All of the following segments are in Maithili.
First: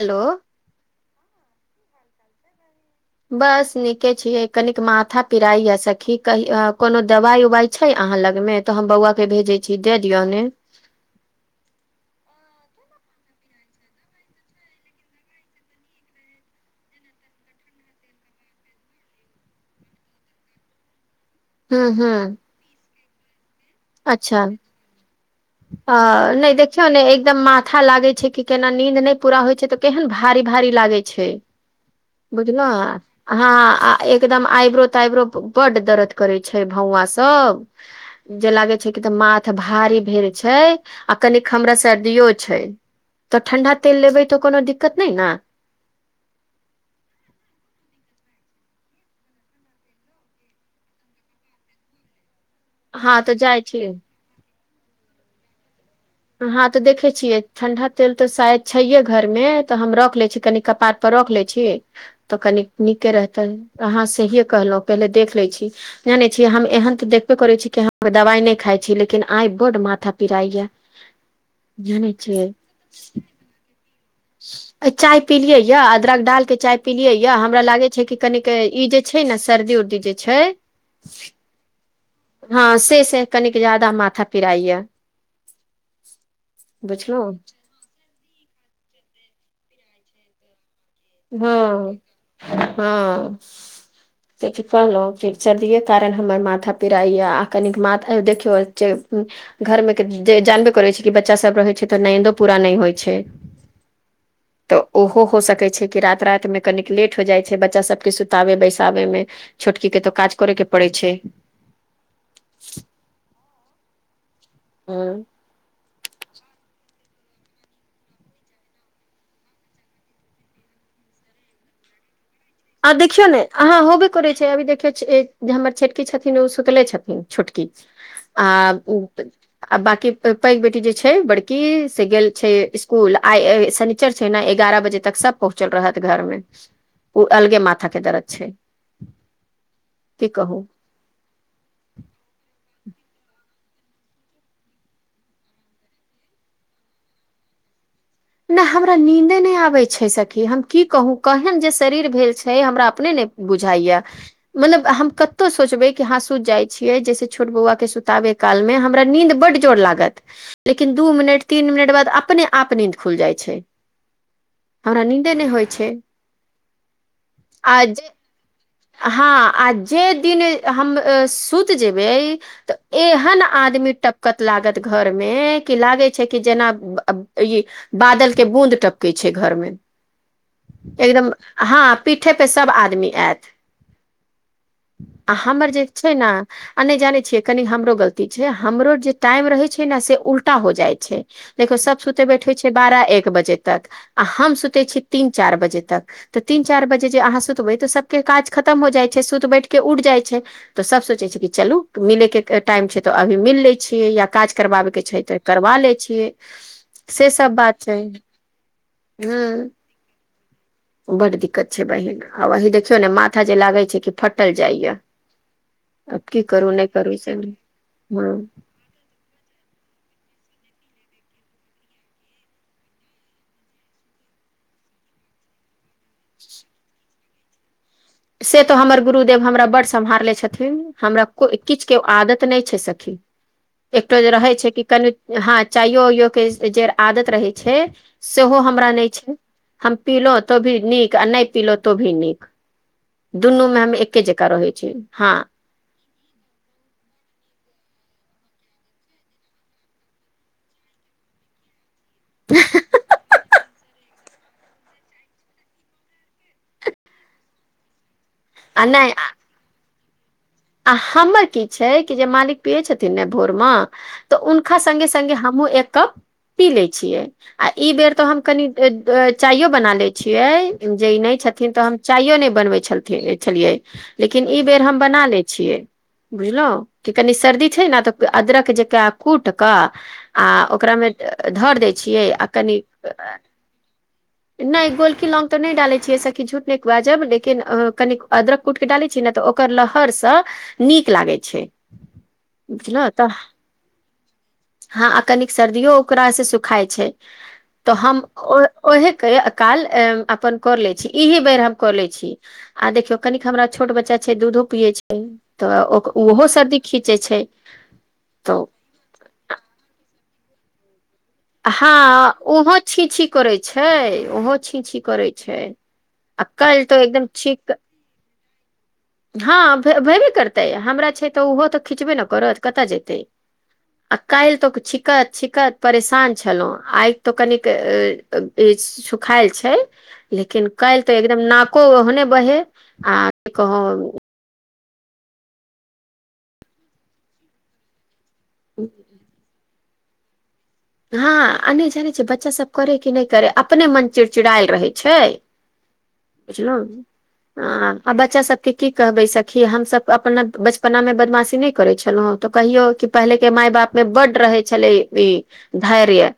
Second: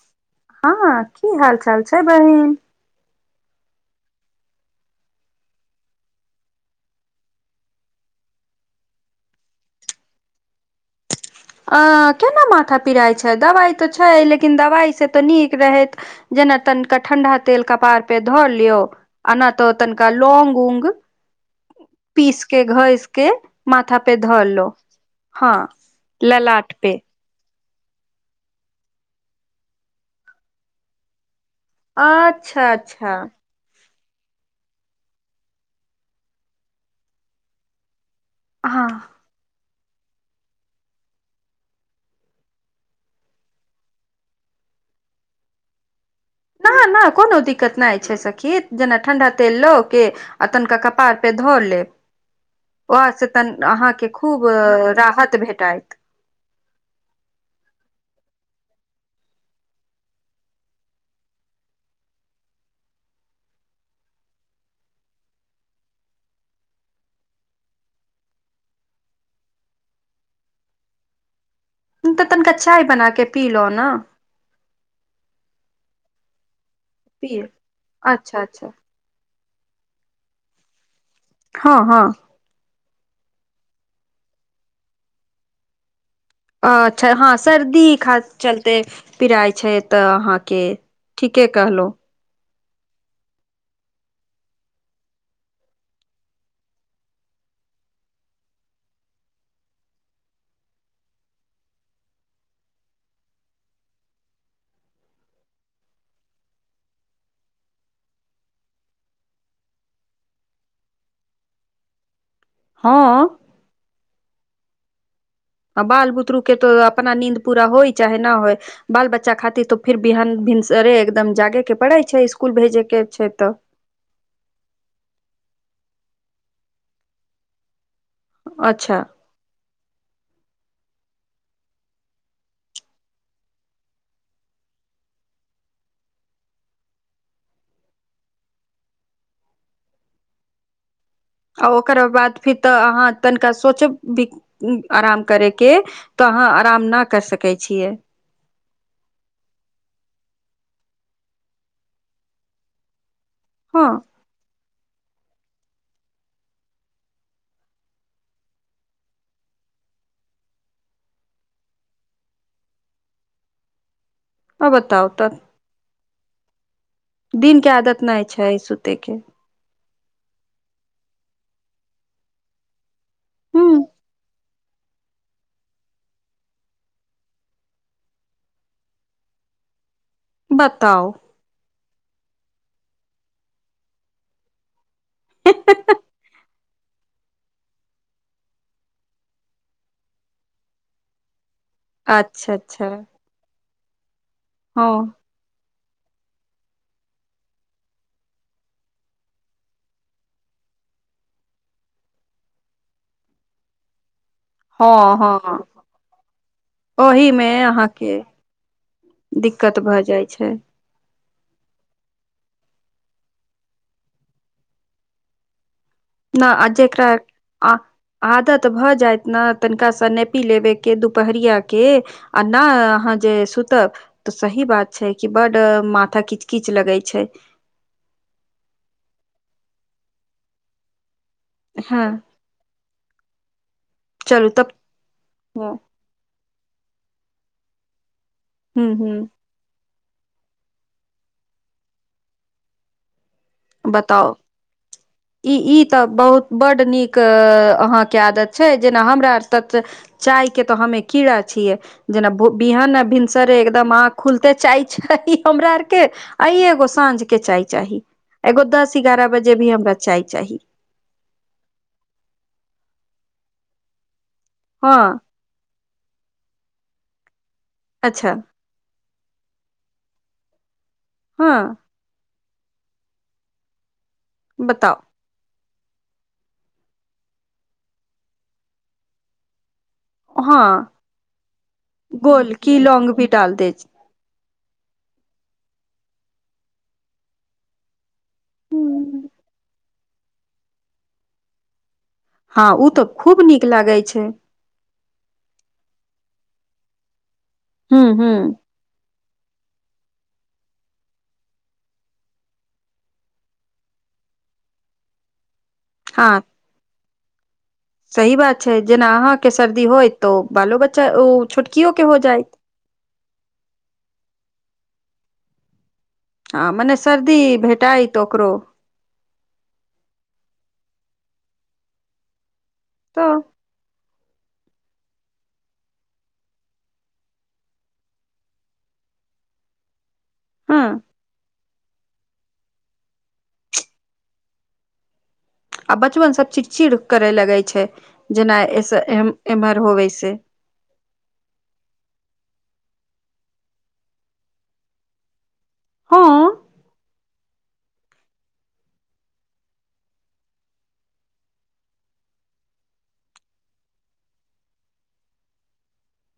हेलो हँ की हाल चाल छै बहिन बस नीके छीय कनिक माथा पिराई या सखी क कोनो दवाइ उवाइ छै अहाँ लग मे तऽ हम बौआ के भेजे छी दे दियऔ ने केना माथा पिराइ छै दवाइ तऽ छै लेकिन दवाइ से तऽ नीक रहैत जेना तनिके ठण्ढा तेल कपारपे धऽ लियौ अना तऽ तनिका लौंग उऊंग हुँ हुँ के घसय कें माथा पे धर लो हँ ह नहि ललाट देखियौ पे ने एकदम माथा लागे छै कि केना नींद नहि पूरा होइ छै तऽ केहन भारी भारी लागे छै बुझल अच्छा अच्छा हँ एकदम आइब्रो ताइब्रो बड दर्द करे छै भौँआ सब जे लागे हँ छै कि तऽ माथ भारी भेल छै आ कनि हमरा सर्दियो छै तऽ ठंडा तेल लेबै तऽ कोनो दिक्कत नहि ने ना ना कोनो दिक्कत नहि छै सखी जेना ठंडा तेल लो के आ तनिका कपार पे धो लेब वह हँ से तऽ तन जाइ छी अहाँके खूब राहत भेटाायत हँं तऽ देखे छियै ठंडा तेल तऽ शायद छैे घर मे तऽ हम रख ले छी कनि कपाट पर रख ले छी तऽ कनी नीके रहते अहाँ सहिे कहलहु पहिले देख ले छी जानै छीियै हम एहन तऽ देखबे करै छी कि हम दवाइ नहि खाइ छी लेकिन आइ बड्ड माथा पिराइया [unintelligible] जानै तऽ छियै तनिका चाय बना के पीलो ने चाय पीलियै या अदरक डालके चाय पलियै या पिय हमरा लागे छै कि अच्छा कनिक अच्छा ई जे छै ने शर्दी उर्दी जे छै हँ हँ हँ से से कनिक ज्यादा माथा पिराइ या अच्छा बुझलहु हँ सर्दी खा चलते पिराय छै तऽ अहाँके ठीके कहलहु हँ हँ से कहलहुँ फिर सर्दिये कारण हमर माथा पिराइ यए आ कनिक मा देखियौ घरमे जे जानबे करै छै कि बच्चा सब रहै छै तऽ नन्दो पूरा नहि होइ छै तऽ ओहो हो सकैत छै कि राात राति में कनिक लेट हो जाइ छै बच्चा सबके सुताबे बैसाबे मे छोटकी के तऽ काज करेके पड़ै छै हँ हँ बाल बुतरु के तो अपना नींद पूरा होय चाहे न होय बाल बच्चा खातिर तो फिर बिहान भिनसरे एकदम जागे के पढ़ै छै स्कुल भेजे आ के देखियो छै नेे तऽ आहाँ होबे करै छै अभी देखियौ जे हमर छोटकी छथिन ओ सुतले छथिन छोटकी आ अच्छा उत आ बाकी पैघ बेटी जे छै बड़की से गेल छै स्कूल आनि ल छै ने एगारह बजे तक सब पहुँचल रहत घरमे ओ अलगे माथा के दरद छै की कहू आ ओकर बाद फिर तऽ अहाँ तनिका सोचब भी आराम करयके तऽ अहाँ आराम न कर सकै छियै नहि हमरा नीन्दे नहि आबैत छै सखी हम की कहू केहन जे शरीर भेल छै हमरा अपने ने हँ बुझाइया मतलब हम कतौ सोचबे क ह सुति जाइ छियै जैसे छोट बौआ के सुतावे काल में हमरा नींद बड जोड़ लागत लेकिन दू मिनट तीन मिनट बाद अपने आप निद खुल जाइ छै आ हमरा बताउ नीदे तऽ नहि होइ छै दिनके आज आदत नहि छै सुतयके हँ आ जे दिन हम सुत जेबे तऽ एहन ह आदमी टपकत लागत घरमे कि लागे छै कि जेना ई बादल के बूद टपकेै छै घर मे बताउ एकदम ह पीठे पे सब आदमी आत आ हमर छै ने आ नहि जानै छियै कनि हमरो गलती छै हमरो जे टाइम रहै छै ने से उल्टा हो जाइ छै देखौ सब सुते बैठ हो अच्छा छै अच्छा बारह एक बजे तक आ हम सुते छीै हँ तीन चारि बजे तक तऽ तीन चारि बजे जे अहाँ सुतबै तऽ सभके काज खतम हो जाइ छै सुत बैठ कऽ उठि जाइ छै तऽ सभ सोचै छै कि चलू मिलेके टाइम छै तऽ अभी मिल लै छियै या काज करबाबे के हँ छै त करबा लय छीय से मे सब बात छै अहाँके हूँ दिक्कत भए जाइ छै बड दिक्कत छै बहिीन आ वही देखियौ ने माथा जे लागै छै कि फटल जाइया आब की न आ करू नहि जेकरा करू से हँ आदत भऽ जायत ने तनिकाँ नेपी लेबेके दुपहरिया के आ नहि अहाँ जे सुतब तऽ सही बात छै कि बड माथा किच किच लगै छै से तो हमर गुरुदेव हमरा ब् सम्हारले छथिन हमरा किछ के हँ आदत रहै छै चलू तब ह च आदत रहै छै सेहो हमरा नहि ह छै हम पीिलो तो भी नीक आ नहि पीिलो तो भी नीक दुनूमे हम एके बताउ जकाँ रहैत छी हँ ई ई तऽ बहुत बड नीक अहाँके आदत छै जेना हमरा आर तत चाय के तऽ हमे कीड़ा छियै जेना बिहान भन् सरे एकदम आँख खुलते चाय चाही हमरा आरके आ एगो साँझ के चाय चाही एगो आ दस नहि एगारह बजे भी हमरा चाय चाही आ हमर की छै कि जे मालिक पियै छथिन ने भोर मे तऽ हुनका संगगे हँ सगे हमहहुँ एक कप पी ले छियै आ ई बेर तो अच्छा हम कनि चाइयो बना लै छियै जे ई नहि छथिन हँ तऽ हम चाइयो ने बनवे छल छलिये लेकिन ई बेर हम बताउ बना ले छिय बुझलहु कि कनि सर्दी छै ने तऽ अदरक जक कूट कऽ आ हँ ओकरामे धर दै छियै आ गोल कनि की लौंग भी डाल दे नहि गोलकी लोग तऽ नहि डालैत छियैसँ कि झूठ नआाज जाब लेकिन क अदरक कूट के डालै छीै न तऽ ओकर लहरसँ नीक लागै छै हँ ओ तऽ खूब नीक लागै छै हँ आ कनिक सर्दियो ओकरासँ सुखाइ छै तऽ हूँ हम हूँ ओ ओहे काल अपन कऽ लै छी इही बेर हम कऽ लै छी आ देखियौ कनिक हमरा छोट बच्चा छै दूधो पिये छै तऽ ओ हँ ओहो सर्दी खींचे छै सही बात तऽ छै जेना अहाँके सर्दी होय तऽ बालो बच्चा ओ छोटकियो के हो हँ जायत ओहो छीींछी करैत छै ओहो छिंछी करैत छै अक्कल तो एकदम चीक जाइ तोकरो हँ भेबे करतै हमरा छै तऽ ओहो तऽ खिचबे ने करत कतय जेतै [inaudible] आ काल्हि तक छिकत छिकत परेशान छलहुँ आई त कनिक त ई सुखायल छै लेकिन हँ काल्हि त एकदम नाको ओहने बहे आ की कहब आ बचुअन सब चिड़चिड़ करे लगै छै जेना ऐस एम्हर होवे से हँ आ नहि जानै छ बच्चा सब करे कि नहि करे अपने मन चिड़चिड़ायल रहै छै हँ बुझलौं अ आ बच्चा सबके की कहबे सखी हमसभ अपना बचपना मे बदमाशी नहि करे छलौ हँ तऽ कहियो कि पहिले के मााय बाप मे बड्ड रहे छलै ई धैर्य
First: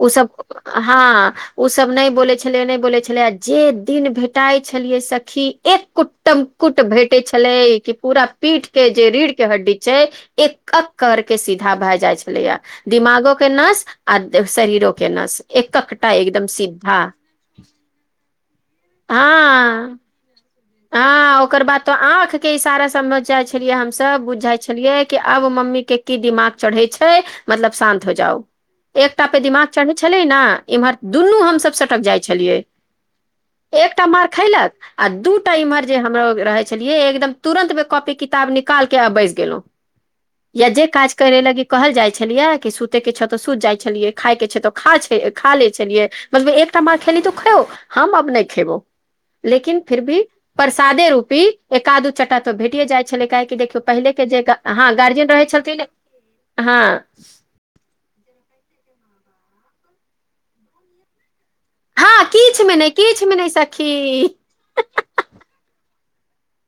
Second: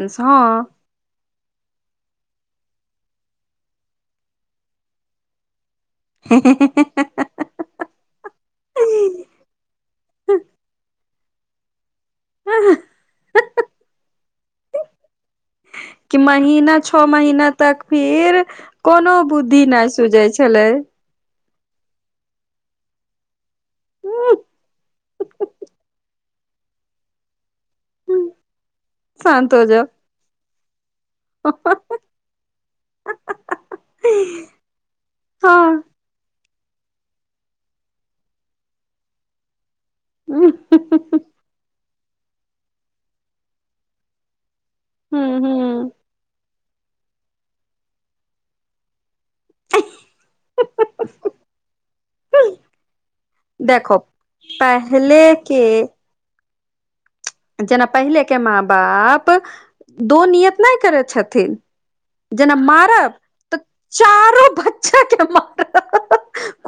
ओ सब हँ हँ ओ सब नहि बोले छलैया नहि बोले छलैया आ जे दिन भेटाइ छलियै सखी एक कुट्टम कुट भेटे छलै कि पूरा पीठ के जे रीढ़ के हड्डी छै एक एक कर के सीधा भए जाइ छलैया दिमागोक के नास आ शरीरोके नस एक कखटा कि महीना छओ महीना तक फिर कोनो बुद्धि नहि सुूझैत छलै हं ओकर बाद त आंख के इसारा समझ जाय छै छलियै हमसब बुझ जाइ छलियै कि आब मम्मी के की दिमाग चढ़ै छै मतलब शान्त हो जाउ एकटा पे शान्त हो दिमाग जाउ चढ़ै छलै न इम्हर दुनू हँ हमसब सटक जाइ छलियै एकटा मार खैलक आ दू टा इम्हर जे हमरा लग रहै छलियै एकदम तुरन्त में कॉपी किताब निकालके आ बैस गेलौं ह या जे काज करे लागी कहल जाय छलिये क कि सुते के छ तो सुत जाय छलिये खाय के छे तो खा ह खा ले ह छलियै मतलब एक तमा खेेली त खो हम अब नहि खेबौ लेकिन फिर भी प्रसादे रूपी एकादू चट्टा परे भेटिए जाइ छलै काहेकि देखियौ देखो पहिले के जेका हँ पहले गार्जियन रहै के छथिन हँ जेना पहिले के माँ बाप दो नियत नहि करैत छथिन हँ जेना किछु मे नहि मारब किछु मे नहि तऽ सखी चारो बच्चा कें मारब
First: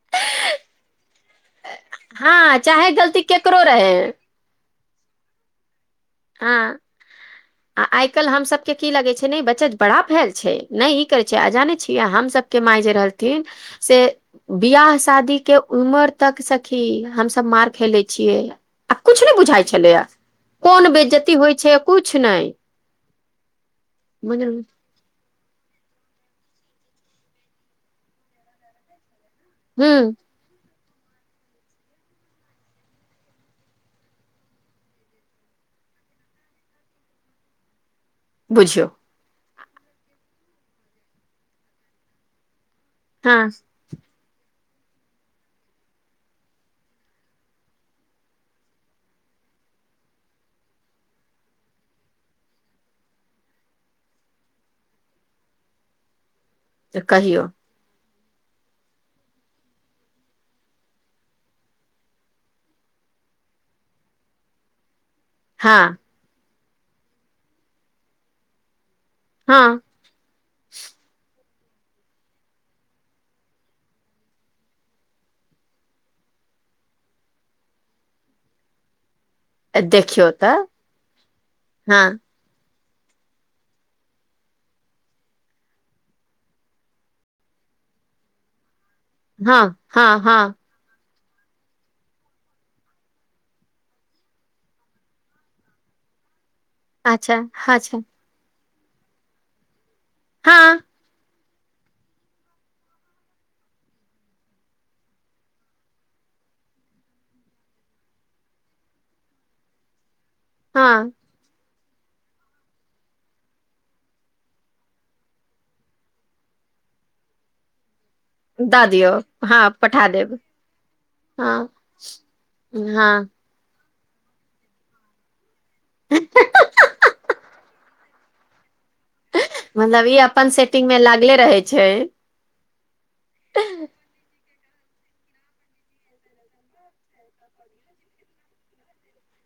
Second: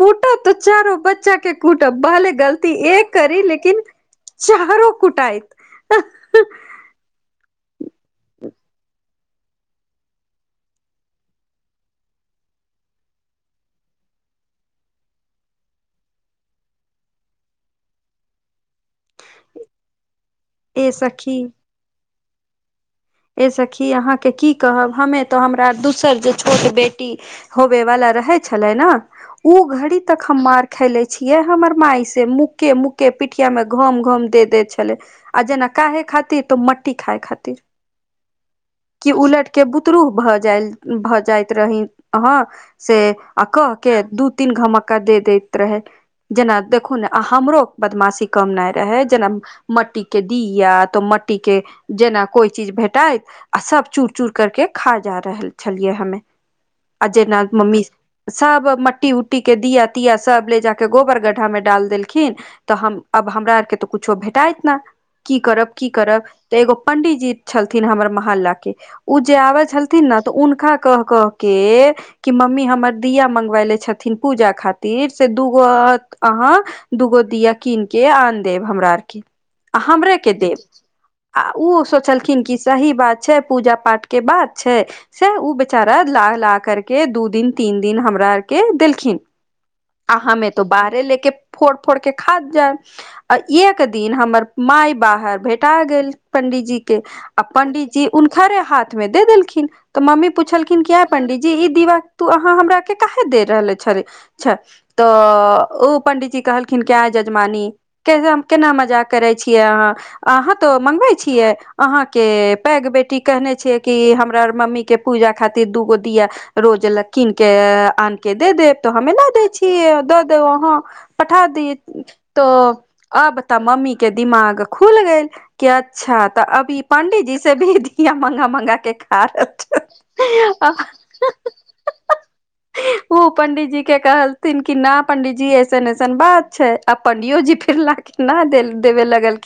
कूट तऽ चारो बच्चा के कुटब भहले हँ गलती चाहे एक गलती करी केकरो लेकिन रहे चारो कुटाईत हँ आ आइ काल्हि हमसभके की लगै छै ने बच्चा बड़ा भेल छै नहि ई करै छै आ जानै छियै हम सभके माय जे रहलथिन से बियाह शादी के उमर तक सखी हमस मार खेले छियै आ कुछ नहि बुझाइ छलैया ए कोन बेज्जती सखी होइ छै किछु नहि ए सखी अहाँके की बुझलहु कहब हमे तो हमरा दोसर जे छोट बेटी होबे वाला रहै छलै न ओ घड़ी हूँ तक हम मार खयेलै छियै हमर माइ से मुक्के मुक्के पिठियामे घम घम दे दै छलै आ जेना काहे खातिर तऽ मट्टी खाए खातिर बुझियौ कि उलट के बुतरू भ जा भऽ जाइत रही ह से आ हँ कह के दू तीन धमक्का दे दैत रहैन जेना देखु ने हमरो बदमाशी कमनाइ रहै जेना मट्टी के दीया तऽ मट्टी के जेना कोइ चीज भेट भेटय आ सब चूर चूर करके खा जा रहल छलियै हमे तऽ आ जेना कहियौ मम्मी सब मट्टी उट्टी के दिया तिया सब ले जाके गोबर गड्ढा मे डाल देलखिन तऽ हम अब हमरा आरके तऽ कुछो भेटाइत न की करब की हँ करब तऽ एगो पंडीजी छलथिन हमर मोहल्ला के ओ जे आबे हँ छल थिन ने तऽ हुनका कह क के कि मम्मी हमर दिया मङ्गबायलने छथिन पूजा खातिर से दूगो अहाँ दूगो दिया कीन के आन देब हमरा आरके आ हमरे देखियौ के तऽ देब आ ओ हँ सोचलखिन कि सही बात छै पूजा पाठ के बात छै से ओ बेचारा ला ला कर के दू दिन तीन दिन हमरा आर के देलखिन हँ आ हँ हमे हँ त बाहरे लेके फोड़ फोड़ के खायब जायब आ एक दिन हमर माय बाहर भेटा गेल पंडीजी अच्छा अच्छा पंडितजी हुनकरे हाथ मे दे देलखिन तऽ मम्मी पुछलखिन हँ कि ऐअ पंडितजी जी ई दिवाल तू अहाँ हमरा के के काहाॅं दे रहले छे छै तऽ ओ पंडीजी कहलखिन क्य यजमानी के केना मजा करै छियै अहाँ अहाँ तो हँ मँगबै छियै अहाँ के पैघ बेटी कहने छियै कि हमरार मम्मीके पूजा खातिर दुूगो दिआ रोज ल कीन के आन के दे देब दऽ तऽ हमे दियौ न दे हँ छियै पठा द देब वहाँ पठा हँ दिय त हँ अब तऽ मम्मी के दिमाग खुल गेल कि अच्छा तऽ अब ई पण्डितजी से भी दिया मंगा मंगा के खाय मतलब ई अपन आ सेटिंग मे लागले रहै छै ओ पंडितजी के कहल न क ना पंडीजी ऐसन ऐसन बात छै आ पंडियो जी फरना के न देेल देबे लगल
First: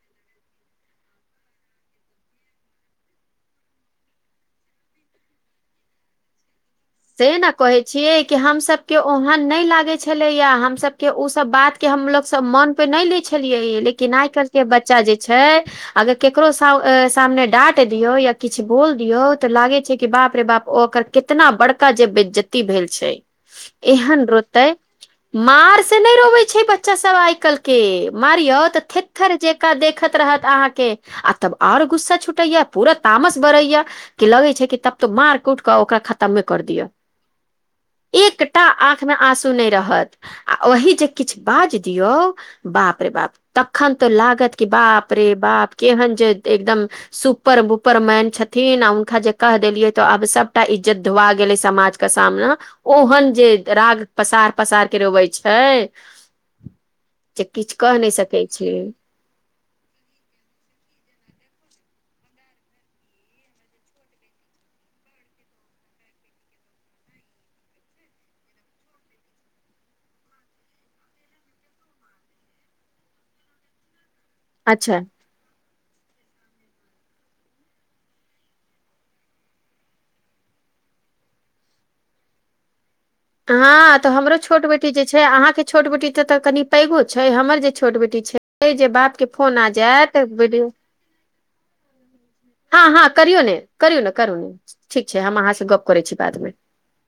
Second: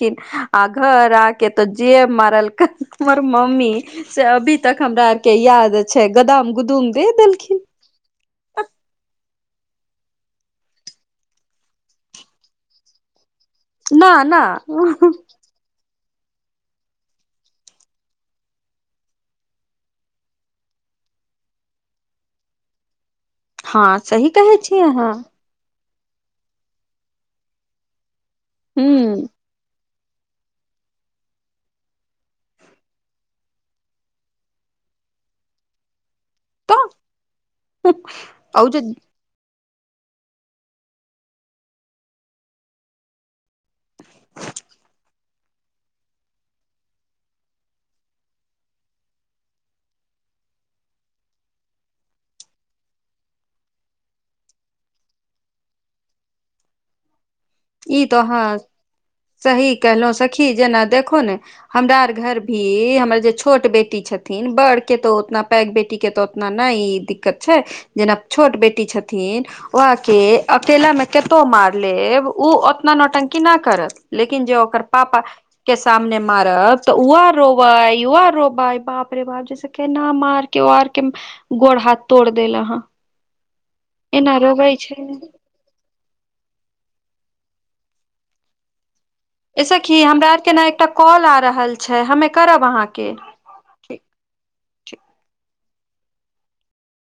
आ घर आ के तऽ जे म हमर मम्मी से अभी तक हमरा आर के याद छै गदाम गुदम से न कहै छियै कि हम सब के ओहन नहि लागै छलैया हम सब के उ सब बात के हमलोग सब मन पे नै ले छलियै ये न लेकिन आइ न काल्हि के बच्चा जे छै अगर केकरो सामने डाँट दियौ या किछु बोल दियऔ तऽ लागै छै कि बाप रे बाप ओ ओकर कितना बड़का जे बेइज्जती भेल छै हँ एहन सही कहै रोते छी अहाँ मार से नहि रोवे छै बच्चा सब आइ कालिह के मारिय तऽ हूँ थेथर जेका देख देख रहत अहाँके आ तब आओर गुस्सा छुटैया पूरा तामस बरैया कि लगे छै कि तब तो मार कूट कऽ ओकरा खतम मे कर दिअ तऽ एकटा ओ जे आँखमे आंसू सुने रहत आ ओहि जे किछु बाज दियौ बाप रे बाप तखन तऽ लागत कि बाप रे बाप केहन जे एकदम सुपर बुपर मैन छथिन आ हुनका जे कह देलियै तऽ आब सभटा इज्जत धुआ गेलै समाज के सामना ओहन जे राग पसार पसार के रोबै छै जे किछु कहि ई नहि तो सकैत अहाँ छी सही कहलहुँ सखी जेना देखो ने हमरा आर घर भी हमर जे छोट बेटी छथिन बड़ के तो ओतना पैघ बेटीके तऽ उना ने ई दिक्कत छै जेना छोट बेटी छथिन वहके अकेलामे कतो मार लेब ओ उतना नोटंकी न करत लेकिन जॅं ओकर अच्छा पापा के सामने मारब तऽ उहो रोवै यहो रोवै बाप रे बाप जैसे केना मार के आर के गोड़ हाथ तोड़ देल ह हँ तऽ हमरो छोट बेटी जे छै अहाँके छोट बेटी ते त कनी पैघो छै हमर जे छोट बेटी छै जे बाप के फोन ए आ सखि जायत हमरा आर के ने वीडियो एकटा कॉल आ रहल छै हमे करब हँ हँ अहाँके करयो ने करियो ठीक ने करु ने ठीक छै हम अहाँ से गप करै छी बाद मे